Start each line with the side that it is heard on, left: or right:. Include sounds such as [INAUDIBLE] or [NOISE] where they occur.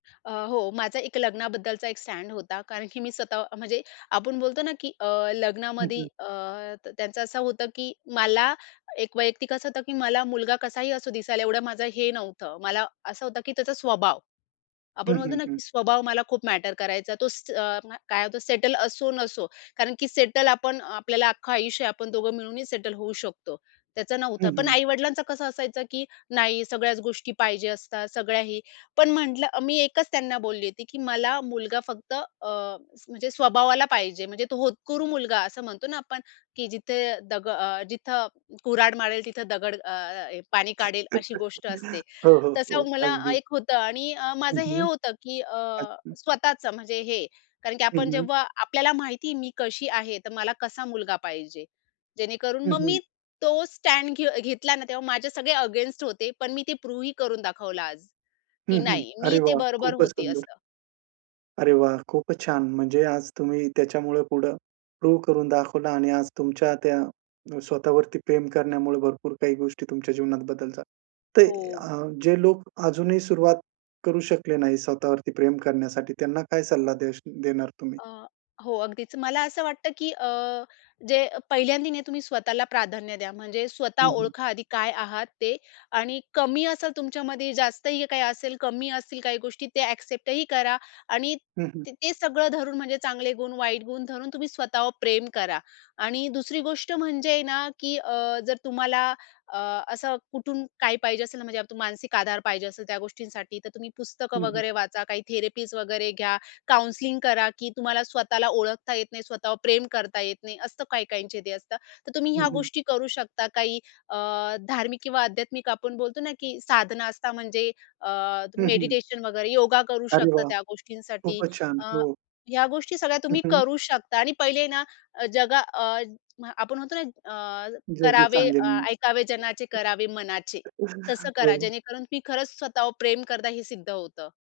left: अ, हो माझा एक लग्नाबद्दलचा एक स्टॅन्ड होता कारण की मी स्वतः म्हणजे आपण बोलतो ना की अ,
right: हं,
left: लग्नामध्ये
right: हं.
left: अ, त्य त्यांचं असं होतं की मला एक वैयक्तिक असं होतं की मला मुलगा कसाही असो दिसायला एवढं माझं हे नव्हतं. मला असं होतं की त्याचा स्वभाव.
right: हं,
left: आपण म्हणतो
right: हं,
left: ना
right: हं.
left: की स्वभाव मला खूप मॅटर करायचा. तो स अ, काय होतं सेटल असो नसो. कारण की सेटल आपण अ, आपल्याला अख्खं आयुष्य आहे आपण दोघं मिळूनही सेटल होऊ शकतो. त्याचं
right: हं,
left: नव्हतं. पण
right: हं.
left: आई-वडिलांचं कसं असायचं की नाही सगळ्याच गोष्टी पाहिजे असतात सगळ्या हे. पण म्हटलं अ मी एकच त्यांना बोलली होती की मला मुलगा फक्त अ, स म्हणजे स्वभावाला पाहिजे म्हणजे तो होतकुरू मुलगा असं म्हणतो ना आपण की "जिथे दग अ, जिथं कुर्हाड मारेल तिथं दगड अ, अ, हे पाणी काढेल," अशी गोष्ट असते.
right: [CHUCKLES] हो, हो, हो,
left: तसं मला
right: अगदी.
left: एक होतं आणि अ,
right: हं,
left: माझं हे
right: हं.
left: होतं की अ,
right: अच्छा.
left: स्वतःचं म्हणजे हे कारण की आपण
right: हं, हं.
left: जेव्हा आपल्याला माहिती मी कशी आहे तर मला कसा मुलगा पाहिजे. जेणेकरून
right: हं,
left: मग मी
right: हं.
left: तो स्टॅड घे घेतला ना तेव्हा माझे सगळे अगेन्स्ट होते पण मी ते प्रूव्हही करून दाखवलं आज
right: हं,
left: की
right: हं.
left: नाही मी
right: अरे
left: ते
right: वाह!
left: बरोबर
right: खूपच
left: होती
right: सुंदर.
left: असं.
right: अरे वाह! खूपच छान म्हणजे आज तुम्ही त्याच्यामुळं पुढं प्रूव्ह करून दाखवलं आणि आज तुमच्या त्या अ, स्वतःवरती प्रेम करण्यामुळे भरपूर काही गोष्टी तुमच्या जीवनात बदल झा ते
left: हो.
right: अ, जे लोक अजूनही सुरुवात करू शकले नाही स्वतःवरती प्रेम करण्यासाठी, त्यांना काय सल्ला देश देणार तुम्ही?
left: अ, हो अगदीच. मला असं वाटतं की अ, जे अ, पहिल्यांदी नाही तुम्ही स्वतःला प्राधान्य द्या म्हणजे स्वतः
right: हं, हं.
left: ओळखा आधी काय आहात ते आणि कमी असेल तुमच्यामध्ये, जास्त ही काही असेल, कमी असतील काही गोष्टी ते एक्सेप्टही करा आणि
right: हं, हं.
left: त ते सगळं धरून म्हणजे चांगले गुण, वाईट गुण धरून तुम्ही स्वतःवर प्रेम करा. आणि दुसरी गोष्ट म्हणजे ना की अ, जर तुम्हाला अ, असं कुठून काय पाहिजे असेल ना म्हणजे अप तू मानसिक आधार पाहिजे असेल त्या गोष्टींसाठी तर तुम्ही पुस्तकं
right: हं, हं.
left: वगैरे वाचा, काही थेरपीज वगैरे घ्या, काउन्सलिंग करा, की तुम्हाला स्वतःला ओळखता येत नाही, स्वतःवर प्रेम करता येत नाही. असतं काही-काहींचे ते असतं. तर तुम्ही
right: हं,
left: ह्या
right: हं.
left: गोष्टी करू शकता. काही अ, धार्मिक किंवा आध्यात्मिक आपण बोलतो ना की साधना असतात म्हणजे अ, त
right: हं, हं.
left: मेडिटेशन वगैरे योगा करू
right: अरे
left: शकता
right: वाह!
left: त्या गोष्टींसाठी
right: खूपच छान,
left: अ,
right: हो.
left: ह्या गोष्टी सगळ्या
right: हं,
left: तुम्ही
right: हं.
left: करू शकता आणि पहिले ना जगा अ, आपण म्हणतो ना अ,
right: जगही
left: करावे
right: सांगेल.
left: "ऐकावे जनाचे करावे मनाचे" तसं
right: [CHUCKLES] हो.
left: करा जेणेकरून की खरंच स्वतःवर प्रेम करता हे सिद्ध होतं.